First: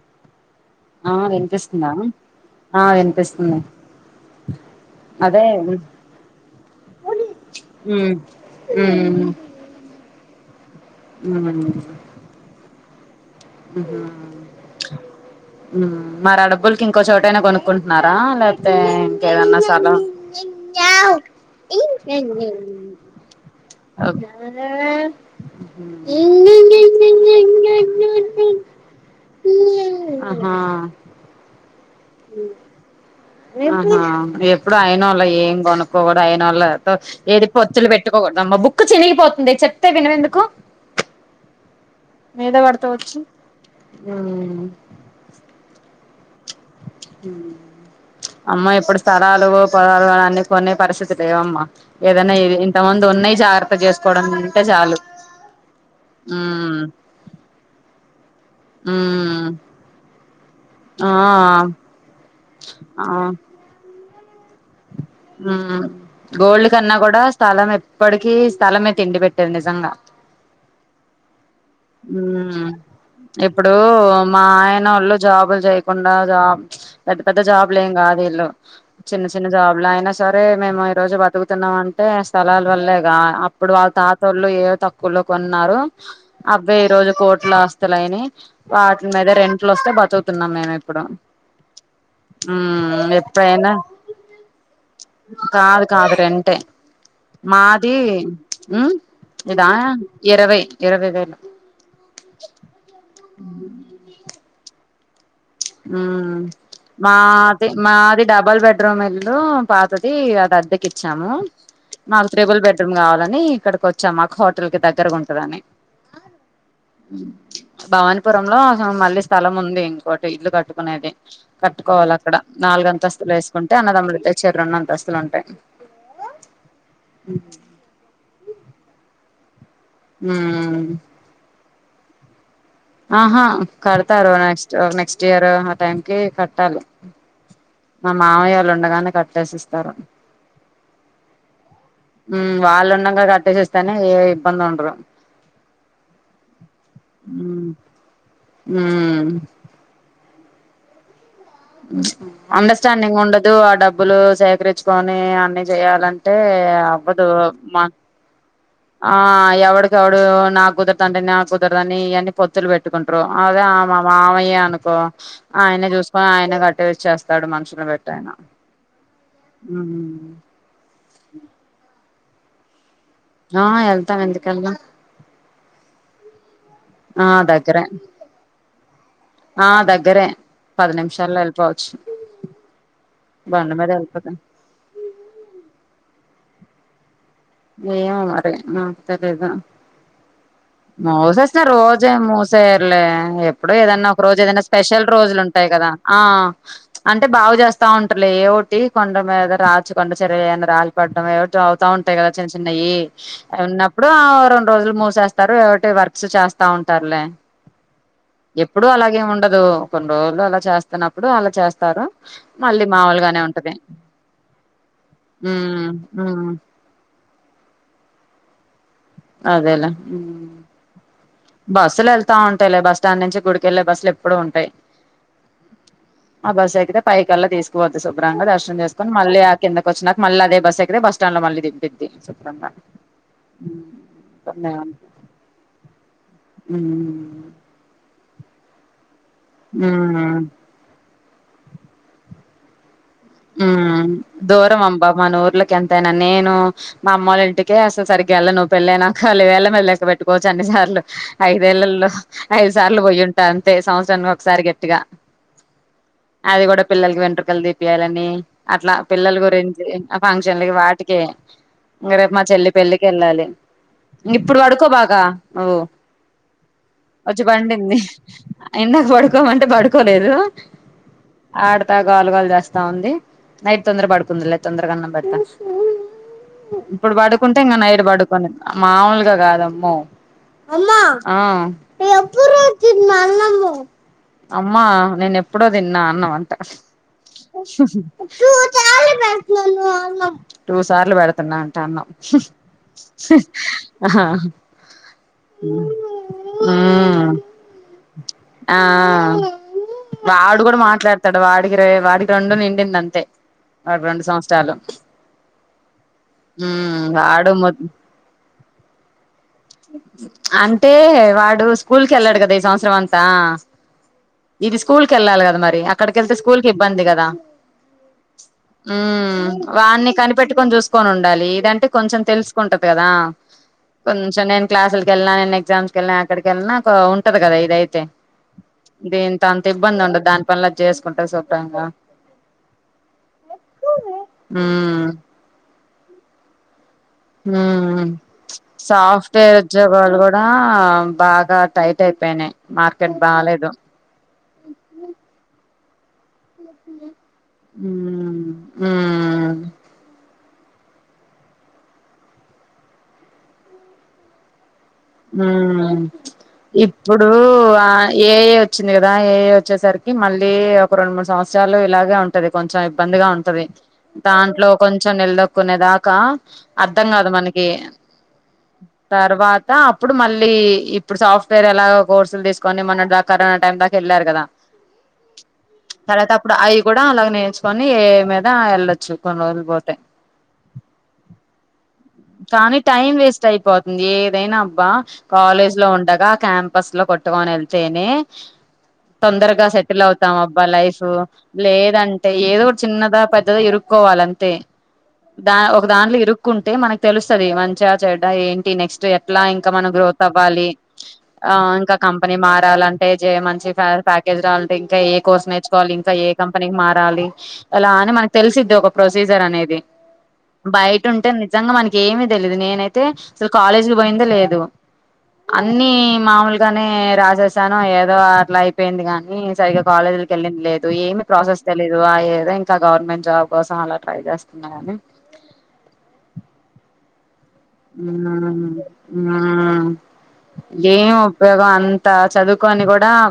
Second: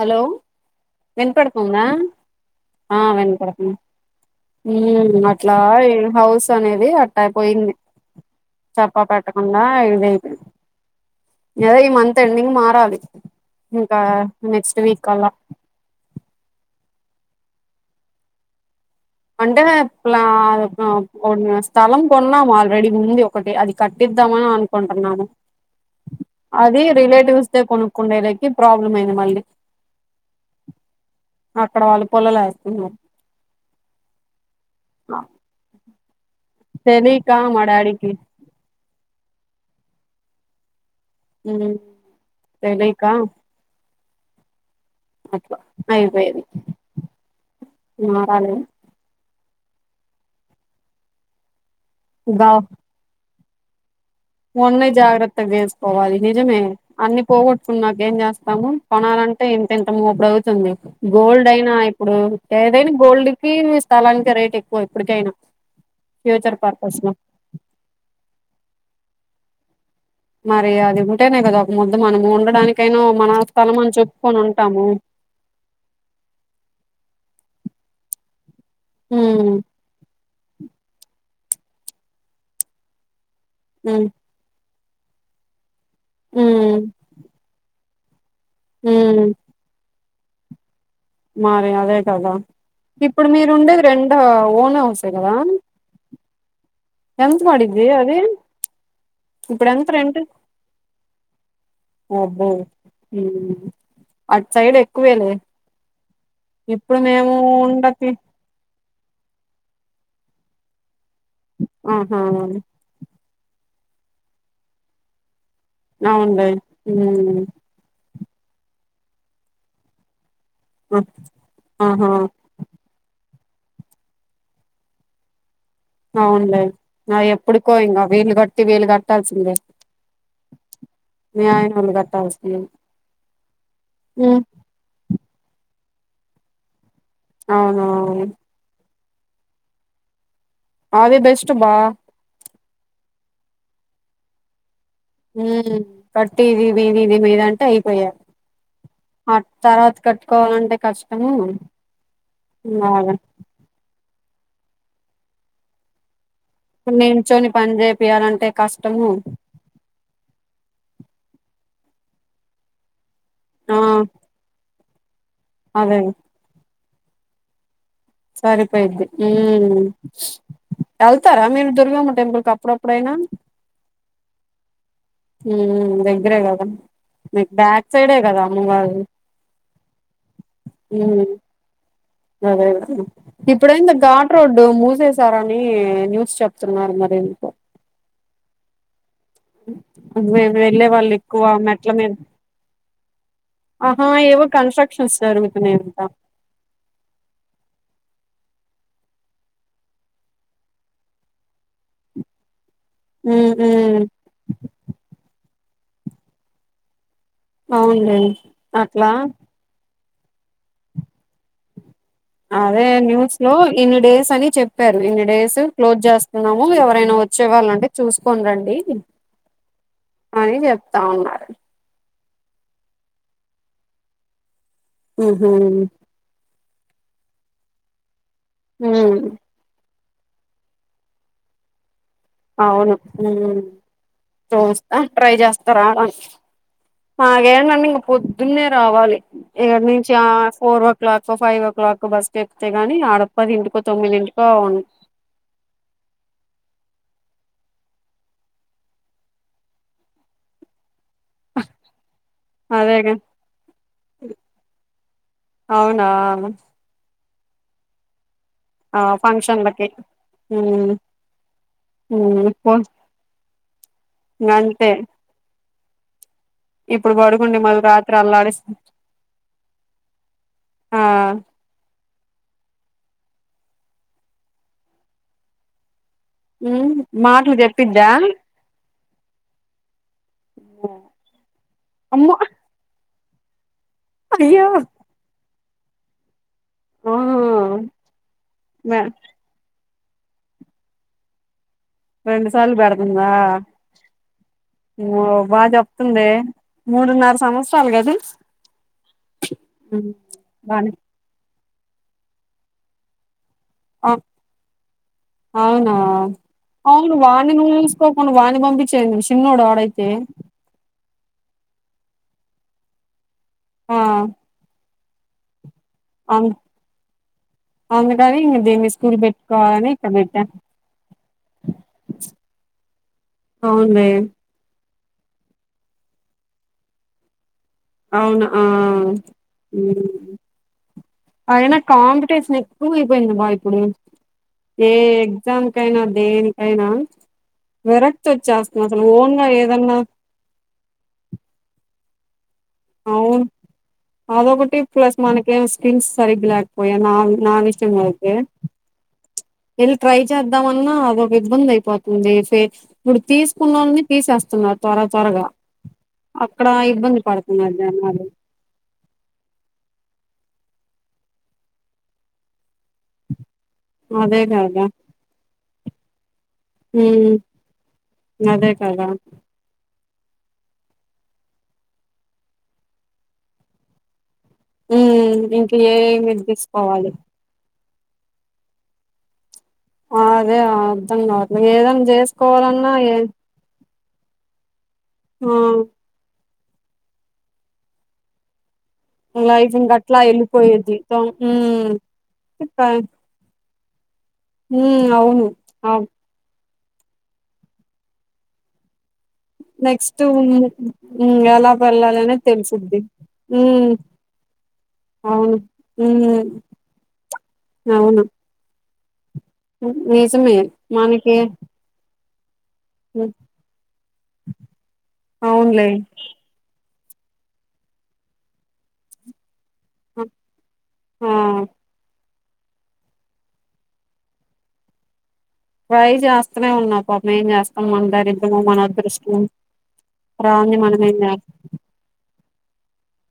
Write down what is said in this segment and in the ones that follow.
Hello ఆ విన్పడుతుందా వినిపిస్తుందా ఆ వినపడుతుంది ఉ అదే అట్లా ఉమ్ హౌస్ అనేది అట్ట అయిపోయింది చప్ప ఉమ్ పెట్టకుండా ఇదయితది ఉమ్ లేదా ఈ మంత్ ఎండింగ్ మారాలి ఇంకా ఉమ్ నెక్స్ట్ వీక్ అలా మరి ఆ డబ్బులకి ఇంకో చోటైన కొనుక్కుంటున్నార లేకపోతే ఇంకేదన్నా అంటే స్థలం ప్ల స్థలం కొన్నాం ఆల్రెడీ ఉంది ఒకటి అది కట్టి ద్దామని అనుకుంటున్నాము అది రిలేటివ్స్ దే కొనుక్కుండే లైక్ ప్రాబ్లం అయింది మళ్ళీ ఆహా అక్కడ వాళ్ళు పుల్లలు వేస్తున్నారు ఆహా ఎప్పుడు అయినోళ్లవి ఏం కొనుక్కవ ఆయినోళ్ళ తెలియక ఏది మా పొత్తులు డాడీకి పెట్టుకోకూడదమ్మ బుక్ చినిగిపోతుందె చెప్తే వినవేందుకు ఉమ్ మీద పడ్తవ్ తెలియక వచ్చి అట్ల అయిపోయేది మారాలి అమ్మ ఇప్పుడు స్థలాలు ద అన్ని కొనే పరిస్థితి లేవమ్మా ఏదైనా ఇ ఇంత ముందు ఉన్నయి జాగ్రత్త చేసు ఉన్నవి జాగ్రత్త చేసుకోవాలి నిజమే మ్మ్ అన్ని పోగొట్టుకున్నాక ఏం చేస్తాము కొణాల అంటే మ్మ్ ఎంతెంత మో ప్రభు తుంది ఆ గోల్డ్ అయినా ఇప్పుడు ఏదైన ఆ గోల్డ్ కి స్థలానికి రేట్ ఎ గోల్డ్ కన్నా పర్పస్ లో కూడ స్థలం ఎప్పటికిీ స్థలమే తిండి పెట్టేది నిజంగా మరి అది ఉంటేనే కదా ఒక ముద్ద మనము మ్మ్ ఉండడానికైనా మన ఇప్పుడు స్థలం అని చెప్పుకొని మా ఉంటాము ఆయనోళ్ళు జాబులు చేయకుండా జాబ్ పెద్ద పెద్ద జాబలేం కాదు ఇళ్ళు చిన్న ఉమ్ చిన్న జాబ్ అయినా సరే మేము ఈ రోజు బతుకుతున్నాం అంటే స్థలాల వల్లేగా అప్పుడు వాళ్ళ ఉమ్ తాత వాళ్ళు ఏ తక్కు కులో కొన్నారు అవే ఈ ఉమ్ రోజు కోట్ల ఆస్తులైనాయ్ వాటి ఉమ్ మీద రెంట్లు వస్తే బతుకుతున్నాం మేము పుడు మరి అదే కదా ఉమ్ ఇప్పుడు మీరు ఎప్పుడైనా ఉండేది రెంట్ ఓన్ హౌసే కదా కాదు కాదు రెంటే ఎంత పడిద్ది మాది అది ఉమ్ ఇదా ఇప్పుడు ఎంత రెంట్ ఇరవై ఇరవై వేలు అబ్బో ఉహు అటు సైడ్ ఎక్కువేలే ఉమ్ ఇప్పుడు మేము మాది ఉండతి మాది డబల్ బెడ్ రూమ్ ఇల్లు పాతది అది అద్దకి ఇచ్చాము, ఆహా మాకు ట్రిబుల్ బెడ్రూమ్ కావాలని ఇక్కడికి వచ్చాము మాకు హోటల్ కి దగ్గరగా ఉంటదని అవున్లే ఉమ్ పురంలో మళ్లీ స్థలం ఉంది ఇంకోటి ది ఇల్లు ఆ, కట్టుకునేది ఆహా కట్టుకోవాలి అక్కడ నాలుగుంతస్తులు ఎసు కుంటే అన్నదమ్ములు చేరీ రెండు అంతస్తులు ఉంటాయి అవునులే అవి ఎప్పుడుకో ఇంక వీలు కట్టి వీలు కట్టాల్సిందే ఉమ్ వాల్లూ కట్టాల్సిందే ఆహా కడతారు ఉమ్ నెక్స్ట్ నెక్స్ట్ ఇయర్ ఆ టైం కి కట్టాలి మా అవునవును మామయోళ్ళు ఉండగానే కట్టేసిస్తారు అది బెస్ట్ బా ఉమ్ వాళ్ళుండాంగ కట్టేసిస్తేనే ఏ ఇబ్బంది ఉండదు ఉమ్ కట్టి ఇది మీది ఇది మీది అంటే ఉమ్ అయిపోయే ఉమ్ అటు తర్వాత కట్టుకోవాలంటే కష్టము బాగా అండర్స్టాండింగ్ ఉండదు ఆ డబ్బులు సేకరించుకొని అన్ని చేయాలం టే అవ్వదు నించొని పని మా చేపియాలంటే కష్టము ఆ ఎవడికెవడు నా కుదరదు అంటే నా కుదరదుని ఇవన్నన్ని పొత్తులు పెట్టుకుంట రూ అదే ఆ మామయ్య అనుకో ఆయనే అదే చూసుకొని ఆయనే కట్టిచ్చేస్తాడు మనుషులు పెట్ సరిపోయిద్ది ఉ వెళ్తారా మీరు దుర్గమ్మ టెంపుల్ కి అప్పుడప్పు ఆ ఏళ్తాం ఎందుకెళ్ళం ఉమ్ దగ్గరే కదా ఆ మీకు దగ్గరే బ్యాక్ సైడే కదా అమ్మవారు ఆ దగ్గరే పది ఉమ్ నిమిషాల్లో ఎళ్ళిపోవచ్చు అదే ఇప్పుడైంత ఘాట్ రోడ్డు మూసేసారని న్యూస్ చెప్ తున్నారు మరి ఎందుకో ఏమో మరీ ఉమ్ అటు భయమై [inaudible] మూసేస్తే రోజెం మూసేయర్లే ఎప్పుడు ఆహా ఏదన్నా ఒక రోజు ఏవో ఏదనా స్పెషల్ కన్స్ట్రక్షన్స్ రోజులుంటాయి కదా జరుగుతున్నాయంట ఆ అంటే బాగు చేస్తా ఉంటలే ఏవోటీ కొండ మీద రాచ్చు కొండ చర్యలు ఏవన్నా రాలి పడ్డం ఏవోటి అవుతా ఉంటాయి కదా చిన్న న్నాయి ఉమ్ ఉమ్ ఉన్నప్పుడు రెండు రోజులు మూసేస్తారు ఒకటి వర్క్స్ చేస్తా ఉంటారులే అవునులే ఎప్పుడు అట్లా అలాగేమి ఉండదు కొన్ని రోజులు అలా చేస్తున్నప్పుడు అలా చేస్తారు అదే మళ్ళీ న్యూస్ మాములుగానే లో ఉంటది ఇన్ని డేస్ అని చెప్పారు ఇన్ని డేస్ ఉమ్ క్లోజ్ ఉమ్ చేస్తున్నాము ఎవరైనా వ చ్చేవాళ్ళంటే చూసుకోని రండి అదేలే అని చెప్తా ఉన్నారు బస్సులేల్ ల్తా ఉంటాయిలే బస్ స్టాండ్ నుంచి గుడికెళ్లే బస్సులు ఎప్పుడు ఉంటాయి ఉహూ. ఆ బస్సు ఎక్కితే పై కల్లా తీసుకపోతది శుభ్రంగా దర్శనం చేసుకొని ఉమ్ మళ్ళీ ఆహ్ కిందకు. వచ్చినక మళ్లీ అదే బస్ ఎక్కితే బస్టాండ్ లో మళ్ళిదింపిది. అవును ఉమ్. చూస్తా ట్రై చేస్తారా ఉమ్ మాగేంటండి ఇంక పొద్దున్నే రావాలి. ఇక్కడ నుంచి ఆహ్ four o'clock five o'clock bus ఎక్కితే కాని ఆడ. పదింటికో ఉమ్ తొమ్మిదింటికో అవును దూరం అమ్బా మానూఊర్లకి ఎంతనా నేను మా అమ్మ గారి. ఇంటికే అసలు సరిగ్గా వెళ్ళను పెళ్లయినాక వేళ మీద లెక్క పెట్కోవచ్చు అన్నిసార్లు. ఐదేళ్లలో ఐదు సార్లు అదేగా పోయి ఉంటా అంతే సంవత్సరాన్ని ఒకసారి గట్టిగా. అవునా అది కూడా పిల్లలకి వెంట్రుకలు దీపియాలని. అట్లా ఆ పిల్లల గురించి ఫంక్షన్లకి ఆ ఫంక్షన్లకి ఉమ్ వాటికే. ఇంక రేపు మా ఉమ్ చెల్లి పో పెళ్లికి వెళ్ళాలి ఇప్పుడు పడుకో అంతే బాగా నువ్వు. ఇప్పుడు వచ్చి పడుకుండి మళ్ళీ పండింది రాత్రి అల్లాడిస్ ఇందక పడుకోమంటే పడుకోలేదు. ఆ ఆడతా గోల గోల చేస్తా ఉంది నైట్ తొందర పడుకుంది లే తొందరగాన్నం పెడతా. ఉమ్ ఇప్పుడు మాటలు పడుకుంటే ఇంకా నైట్ చెప్పిద్దా పడుకనిదు మాములుగా. ఇంకా కాదమ్మో. అమ్మా అమ్మో అయ్యో నేను ఎప్పుడో తిన్నా అన్నం అంటా. ఆ మే ఆహ్ టూ సార్లు పెడుతున్నా. అన్నం ఉమ్ రెండు సార్లు పెడుతుందా ఉమ్. ఓ బాగా చెప్తుందే మూడున్నర సంవత్సరాలు కాదు. ఆహ్ వాడు కూడా బానే మాట్లాడతాడు వాడు. వేయిరే వాడికి రెండు నిండింది అంతే. వాడికి ఆహ్ రెండు సంవత్సరాలు అవునా ఉమ్ అవును వాడు వాణి మొ నువ్వు చూసుకోకుండా వాని. రింగ్వాంది చేయినుంచి. అంటే వాడు స్కూల్ కేళ్ళాడు కదా ఈ సంవత్సరం అంతా. ఆ ఇది స్కూల్కి వెళ్ళాలి కదా మరి అక్కడికి వెళ్తే అవు స్కూల్ కి ఇబ్బంది కదా. అందుకని ఇంక దీన్ని స్కూల్ ఉమ్ పెట్టుకోవాలని ఇక్కడ వాన్ని పెట్టా కనిపెట్టుకొని చూసుకొని ఉండాలి ఇదంటే కొంచెం తెలుసుకుంట. టపేకదా. అవునే. నేను క్లాసులు కెళ్ళినా నేను ఎగ్జామ్స్ కేళ్లిన ఎక్కడికి వెళ్ళనా ఒక ఉంటది కదామే. దైతే అవును ఆ దీంతో అంత ఇబ్బంది ఉమ్. ఉండదు దాని పనులది చేసుకుంటాది శుభ్రంగా. కూలిపోయింది అబ్బా ఇప్పుడు ఏ ఉమ్ ఎగ్జామ్ కైనా దేనికైనా. ఉమ్ విరక్తి వచ్చేస్తుంది అసలు ఓన్ గా సాఫ్ట్వేర్ ఏదన్నా ఉద్యోగాలు కూడా బాగా టైప్. టైపు పైనే. అవును అదొకటి ప్లస్ మనకేం స్కిల్స్ సరిగా. లా పోయానా నా ఇష్టం కదావే. ఉమ్ ఉమ్ వెల్ ట్రై చెయ్. చేద్దామన్నా అదొక ఇబ్బంది అయిపోతుంది ఫేక్ ఇప్పుడు తీసుకున్నోంది తీసేస్తున్నారు. త్వర త్వరగా ఉమ్ ప్చ్. అక్కడ ఇబ్బంది ఇప్పుడు పడుతున్నారు ఆహ్ జనాలు ఏఐ వచ్చింది కదా ఏఐ వచ్చేసరికి మళ్ళీ. ఏఐ ఒక రెండు మూడు సంవత్సరాలు ఇలాగే ఉంటది కొంచెం ఇబ్బందిగా ఉంటది. అదే దాంట్లో కదా కొంచెం నిలదొక్కునే దాకా. అర్ధం కాదు ఉమ్ మనకి అదే కదా తర్వాత. అప్పుడు మళ్ళీ ఇప్పుడు సాఫ్ట్వేర్ అలా కోర్సులు తీసుకొని మొన్నటి దాకా కరోనా టైమ్ దాకా వెళ్ళారు కదా. ఉమ్ ఇంక తర్వాత ఏమి అప్పుడు అవి కూడా తీసుకోవాలి అలాగ నేర్చు. కొని ఏ మీద యెళ్ళొచ్చు కొన్ని రోజులు పోతే ఆ అదే అర్ధం గాట్లే ఏదన్నా జేస్ కానీ టైం వేస్ట్ అయిపోతుంది ఏదైనా అబ్బా ఆ కాలేజ్ లో ఉండగా క్యాంప్ బస్సు లో కొట్టవని యెళ్తేనే తొందరగా లైఫ్ ఇంక సెటిల్ అట్లా అవుతాం అబ్బా ఎళ్ళిపోయేది లైఫ్ తో ఉమ్ లేదంటే ఏదో ఒక చిన్నదా పెద్దదా ఇరు కోవాలంతే ఉమ్ అవును దా ఒక అవ్ దాంట్లో ఇరుక్కుం టే మనకు తెలుస్తది మంచా చెడ్డా ఏంటి నెక్స్ట్ అట్లా ఇంకా మనం నెక్స్ట్ గ్రోత్ అవ్వాలి ఉమ్ ఆ ఎలా ఇంకా వెళ్ళాలి కంపెనీ అనేది తెలుసుద్ది మారాలంటే జయం మంచి ఉమ్ ఫ్యాక్ జ్ రావాలంటే ఇంకా ఏ కోర్స్ అవును నేర్చుకోవాలి ఇంకా ఏ ఉమ్ కంపెనీకి మారాలి అలా అని అవును మనకు తెలిసిద్ది ఒక సీజర్ అనేది నిజమే బయట ఉంటే మనకి నిజంగా మనకి ఏమి తెలిదు నే నైతే అసలు కాలేజీకి పోయిందే లేదు అవునులే అన్ని మామూలుగానే రాసేసాను ఏదో అట్లా అయిపోయింది గాని సరిగా కాలేజీకి యెళ్ళింది లేదు ఏమి ఆ ప్రాసెస్ తెలీదు ఆ యే అదే ఇంకా గవర్నమెంట్ జాబ్ కోసం అలా ట్రై జేస్తున్నా గాని ట్రై జేస్తనే ఉన్నా పాపం ఏం జేస్తాం మన దరిద్రమో మ్మ్ మన అదృష్టమో మ్మ్ రాంది మనం ఏం చేస్తాం ఉపయోగం అంత చదువుకొని గూడా ఆ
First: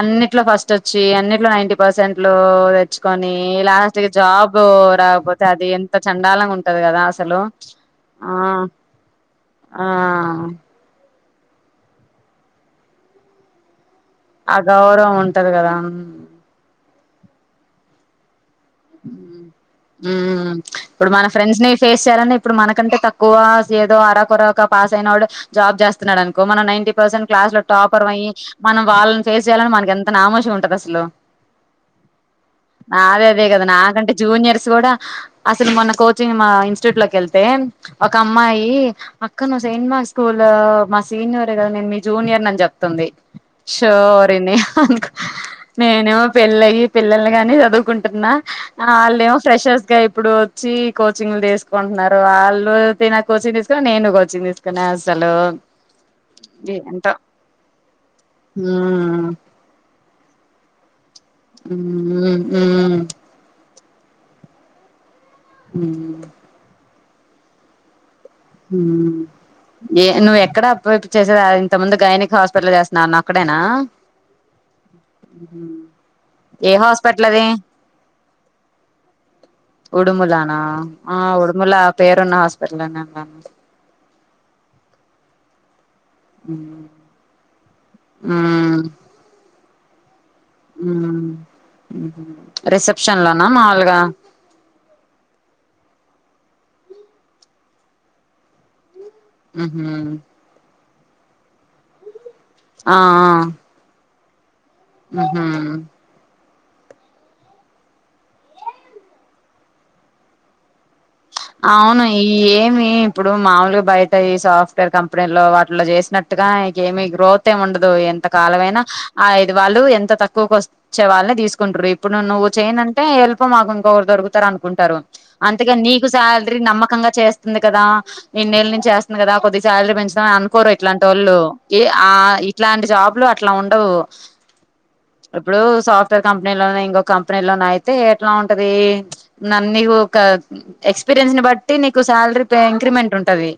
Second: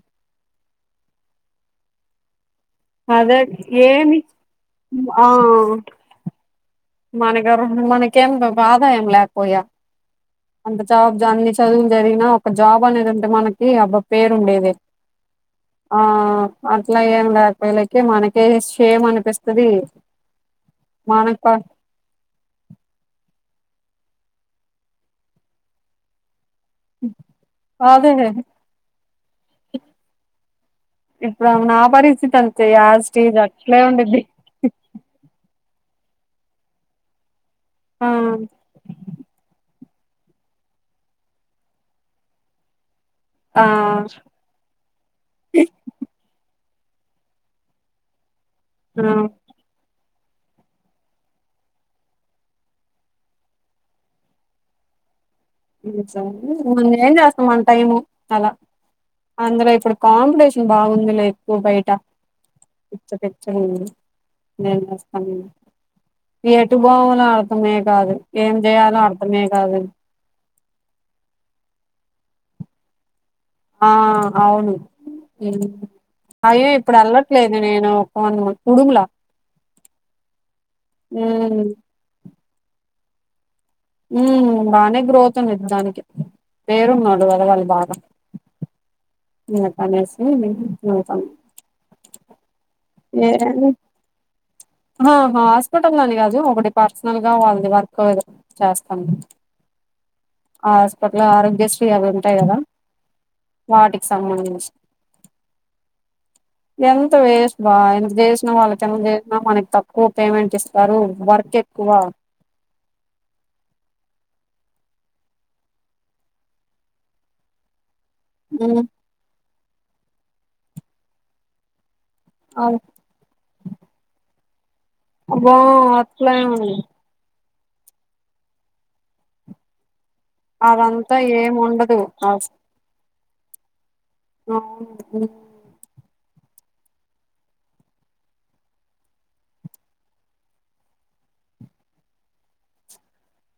అన్నిట్లో ఫస్ట్ వచ్చి అన్నిట్లో నైంటీ పర్సెంట్ లో తెచ్చుకొని అదే లాస్ట్ ఏమి జాబ్ ఆ రాకపోతే అది ఎంత చండాలంగా ఉంటది గదా అసలు ఇంకెం ఆ ఆదాయం లేకపోయా ఆ అంత జాబ్ అన్ని చదువు జదివినా ఒక జాబ్ అనేదుంటే మనకి అబ్బ ఆ పేరుండేది గౌరవం ఉంటది కదా ఆ అట్లా ఏం ఉండదు వాళ్ళకి మనకి ఉమ్ ఇప్పుడు మన మనకు ఫ్రెండ్స్ ని ఫేస్ చేయాలంటే ఇప్పుడు మనకంటే తక్కువ ఏదో అరకొరక పాస్ అయినోడే జాబ్ జేస్తున్నాడను కో మనం నైంటీ పర్సెంట్ క్లాస్ లో టాపర్ అదే మైయి మనం వాళ్ళని ఫేస్ జేయాలని మనకి ఎంత నామూష్ ఉంటదో ఇప్పుడు ఆమె నా పరిస్థితి అంతే యాజ్ నాదే స్టీజ్ అదే గా నాకంటే జూనియర్స్ గూడా అసలు మొన్న కోచింగ్ మా ఇన్స్టిట్యూట్ లో కె ళ్తే ఆ ఒక అమ్మాయి అక్క నువ్ సెంట్ మా స్కూల్ లో మా సీనియర్ గదా నేను మీ జూనియర్ అని జెప్తుంది ఆ షోరీనింకా నేనేమో పెళ్ళయి పిల్లల్ని కని చదువుకుం టున్నా మనం ఆళ్ళెమో ఫ్రెషర్స్గా ఇప్పుడు వచ్చి కోచింగ్లు దీసుకుంటున్నారు వాళ్ళు తినే కోచింగ్ తీసుకుని నేను కోచింగ్ తీసుకునే అసలు నువ్ ఇప్పుడు ఏం ఏంటో చేస్తాం మన టైము అలా ఉమ్ అందులో ఇప్పుడు కాంపిటీషన్ బాగుంది లే ఎక్కువ బయట ఉమ్ ఉమ్ పిచ్చ పిచ్చగా నేనోస్తాను ఉమ్ ఎటు బోవాలో అర్థమే గాదు ఏ నువ్వు ఎక్కడ చేసేది ఇంత ముందు గైనిక్ హాస్పిటల్ లో జేస్తున్నా అన్నావ్ ఆ అవును అయ్యో ఏ ఇప్పుడు హాస్పిటల్ అది యెళ్ళట్లేదు నేను ఒక ఉడుములా ఉడుములానా ఆ ఉమ్ ఉడుములా పేరున్న హాస్పిటల్ ఉమ్ బాగానే గ్రోత్ ఉండిది దానికి పేరున్నది వదలకు బాగా ఉమ్ పనిజేస్ రిసెప్షన్ లోనా మామూలుగా ఓహా హాస్పిటల్ లోని గాదు ఒకటి పర్సనల్ గా వాళ్ళది వర్క్ చేస్తా ఉమ్ హు ఆ హాస్పిటల్ ల ఆరోగ్యశ్రీ అవి ఉంటాయి గదా వాటికి సంబంధించి ఉమ్ హు ఎంత వేస్ట్ బా ఎంత చేసినా వాళ్ళకి ఎంత చేసినా మనకి తక్కువ పేమెంట్ ఇస్తారు వర్క్ ఎక్కువ అవును ఏమి ఇప్పుడు మాముూలుగా బయటయి సాఫ్ తారు కంపెనీల్లో వాటిలో చేసినట్టుగా నీకేమి గ్రోత్ ఏమి ఉండదు ఎంత కాలమైనా హ్మ్. అయి ది వాళ్ళు ఎంత తక్కువకు వచ్చే వాళ్ళని తీసుకుంటారు ఇప్పుడు నువ్వు అది చేయనంటే ఎళ్ళిపో మాకు ఇంకొకరు దొరకు తారు అనుకుంటారు అబ్బా అంతకే నీకు అట్లే శాలరీ ఉంది నమ్మకంగా చే చేస్తుంది కదా ఇన్నేళ్ల నుంచి వేస్తుంది కదా కొద్ది సాలరీ పెంచ తా అనుకోరు అదంతా ఇట్లాంటోళ్లు ఏమి ఏ ఉండదు ఆ ఇట్లాంటి జాబ్లు అట్లా ఉండవు అవును మ్ ఇప్పుడు సాఫ్ట్వేర్ కంపెనీలోనే ఇంకొక కంపెనీలోన అయితే ఎట్ల ఉంటది నన్నీ ఒక ఎక్స్పీరియన్స్ ని బట్టి నీకు శాలరీ పే ఇంక్రిమెంట్ ఉంటది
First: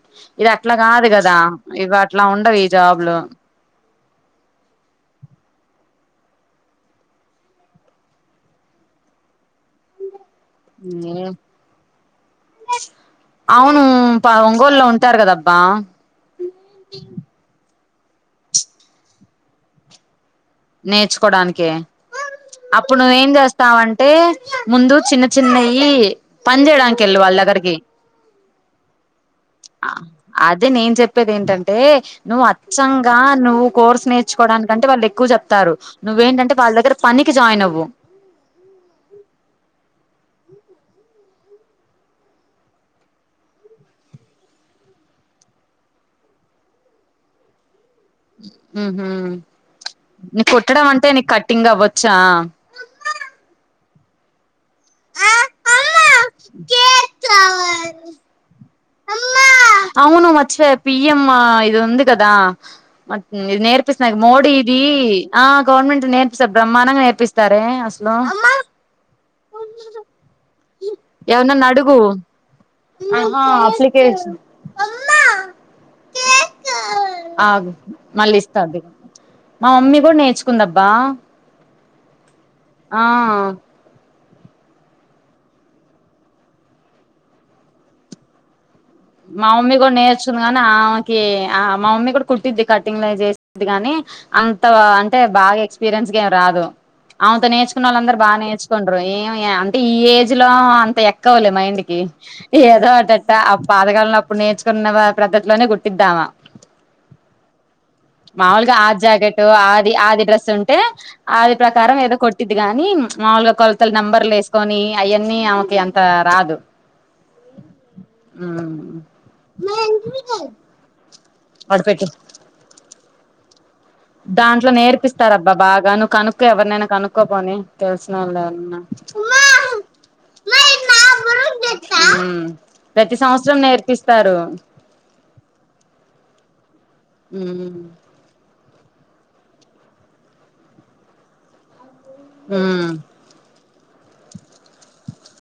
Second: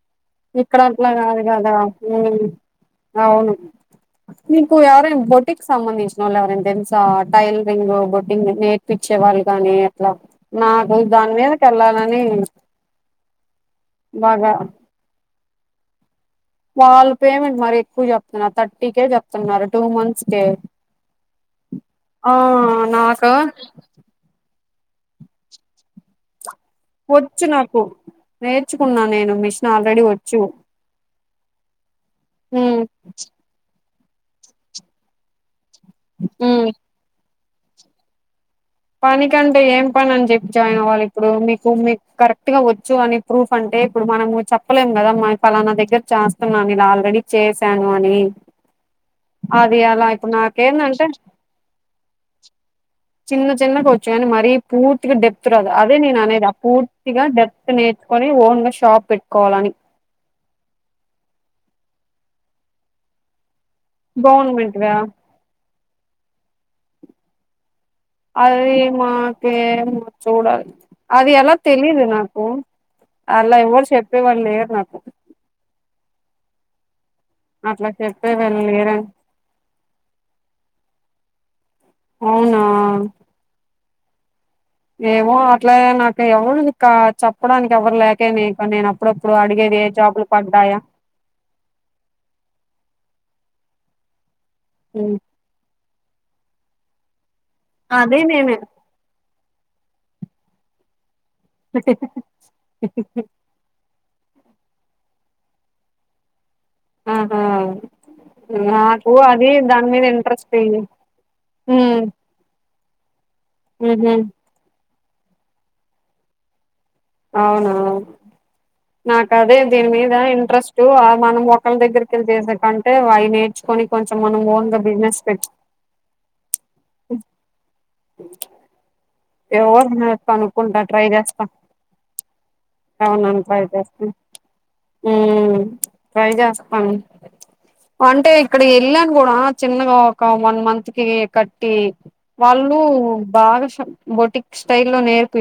ఇదట్ల ఇక్కడ కాదు అట్లా కదా ఇవట్ల హ్మ్. ఉండవు ఈ జాబ్లు అవును మీకు ఎవరైనా బోటిక్ సంబంధించి నోల్ ఎవరైనా తెలుసా టైలరింగ్ బోటింగ్ నేర్పిచ్చేవాళ్ళుగానీ అట్ల మ్ అవును ప బాగా ఒంగోలులో ఉంటారు కదా పా వాళ్ళు పేమెంట్ మరి ఎక్కువ చెప్తున్నారు థర్టీ కె చెప్తున్నారు టూ మంత్స్ కే నేర్చుకోడానికి ఆ అప్పుడు నువ్వేం నాకు చేస్తావంటే ముందు చిన్న చిన్నయి పని చేయడానికెల్లు వాళ్ళ వచ్చు దగ్గరికి నాకు నేర్చుకున్నా నేను మిషన్ ఆల్రెడీ వచ్చు అదే నేను చెప్పేది ఏంటంటే నువ్వు ఉమ్ అచ్చంగా నువ్వు కోర్స్ నేర్చుకోవడానికంటే వాళ్ళు ఎక్కువ చెప్తారు నువ్వేంటంటే ఉమ్ వాళ్ళ దగ్గర పనికి జాయిన్ అవ్వు పనికంటే ఏం పని అని చెప్పి జాయిన్ అవ్వాలి ఇప్పుడు మీకు మీకు కరెక్ట్ గా వచ్చు అని ప్రూఫ్ అన్ టే ఇప్పుడు మనము చెప్పలేము కదా ఫలానా దగ్గర చేస్తున్నాం ఇలా ఆల్రెడీ చేసా అని అది అలా ఇప్పుడు నీకు కుట్టడం నాకేందంటే అంటే నీకు కట్టింగ్ అవ్వచ్చా చిన్న చిన్నగ వచ్చు గానీ మరీ పూర్తిగ డెప్త్ రాద అదే నేను అనేది అ పూర్తిగ డెప్త్ నేర్చుకోని ఓన్ గా షాప్ పెట్ అవును మర్చిపోయా పిఎం ఇది ఉంది కదా నేర్ నేర్పిస్తునది మోడీ ఇది గవర్నమెంట్ గా ఆ గవర్నమెంట్ నేర్పిస్తాది బ్రహ్మాండంగా నేర్పిస్తారే అసలు అది మాకేమో చూడా అది ఎలా ఎవరినన్నా అడుగు తెలిదు నాకు ఆహా అలా ఎవరు చెప్పేవాళ్ళు లేరు నాకు అ ఆగు అట్లా మళ్ళీ చెప్పేవాళ్ళు ఇస్త దిగు లేరని మా మమ్మీ కూడా నేర్చుకుందబ్బా అవునా ఆ ఏమో అట్లయ నాకు ఎవరు ఇంక చెప్పడానికి ఎవరు లేకే నే ఇంక నేనప్ మా మమ్మీ కూడా నేర్చుకుంది గానీ ఆమెకి ఆ మా మమ్మీ కూడా కుట్టిద్ది కటింగ్ లవి చేసి ఇది కాని అంత హ్మ్. అంటే బాగా ఎక్స్పీరియన్స్ గా ఏం రాదు ఆమెతో నేర్చుకున్న వాళ్ళందరు అదే బా నేను నేర్చుకుంటరు ఏమీ అంటే ఈ ఏజ్ లో అంత ఎక్కవులే మైండ్ కి ఏదో అట్టట్ట అప్ తెగాల్నొ అప్పుడు నేర్చుకున్న వా ప్రద్ధతిలోనే కుట్టిద్దామ ఆహా మాముూలుగా ఆది నాకు జాకెట్ అది దాని ఆది మీద ఆది డ్రెస్ ఇంట్రెస్ట్ ఉంటే ఆది ప్రకారం ఉమ్ ఏదో కొట్టిద్ది గాని మాముూలుగా కొలతలు ఉహు నంబర్లు ఏసుకొని అయన్నీ ఆమెకి అంత రాదు అవునా నాకదే దీని మీద ఇంట్రెస్ట్ ఆ మనం ఒకళ్ళ వడపెట్టు దగ్గరికెళ్ళి చేసేకంటే వాయి నేర్చు దాంట్లో నేర్పిస్తారబ్బ బాగా నువ్వు కనుక్కో ఎవరినైనా కనుక్కో పోని తెలిసినోళ్ళని ఎవరినైన ఎవర్ ఉన్నర్ కనుక్కుంట ట్రై జేస్త ప్రతి అవునవును సంవత్సరం ట్రై చేస్తా నేర్పిస్తారు ఊ ట్రై జేస్ ఉమ్ [unintelligible] అంటే అక్కడ యెళ్ళాను గూడా చిన్నగ వొక వన్ మంత్ కీ కట్టీ వాళ్లూ ఉమ్ బాగ బొటిక్ స్టైల్లో నేర్పి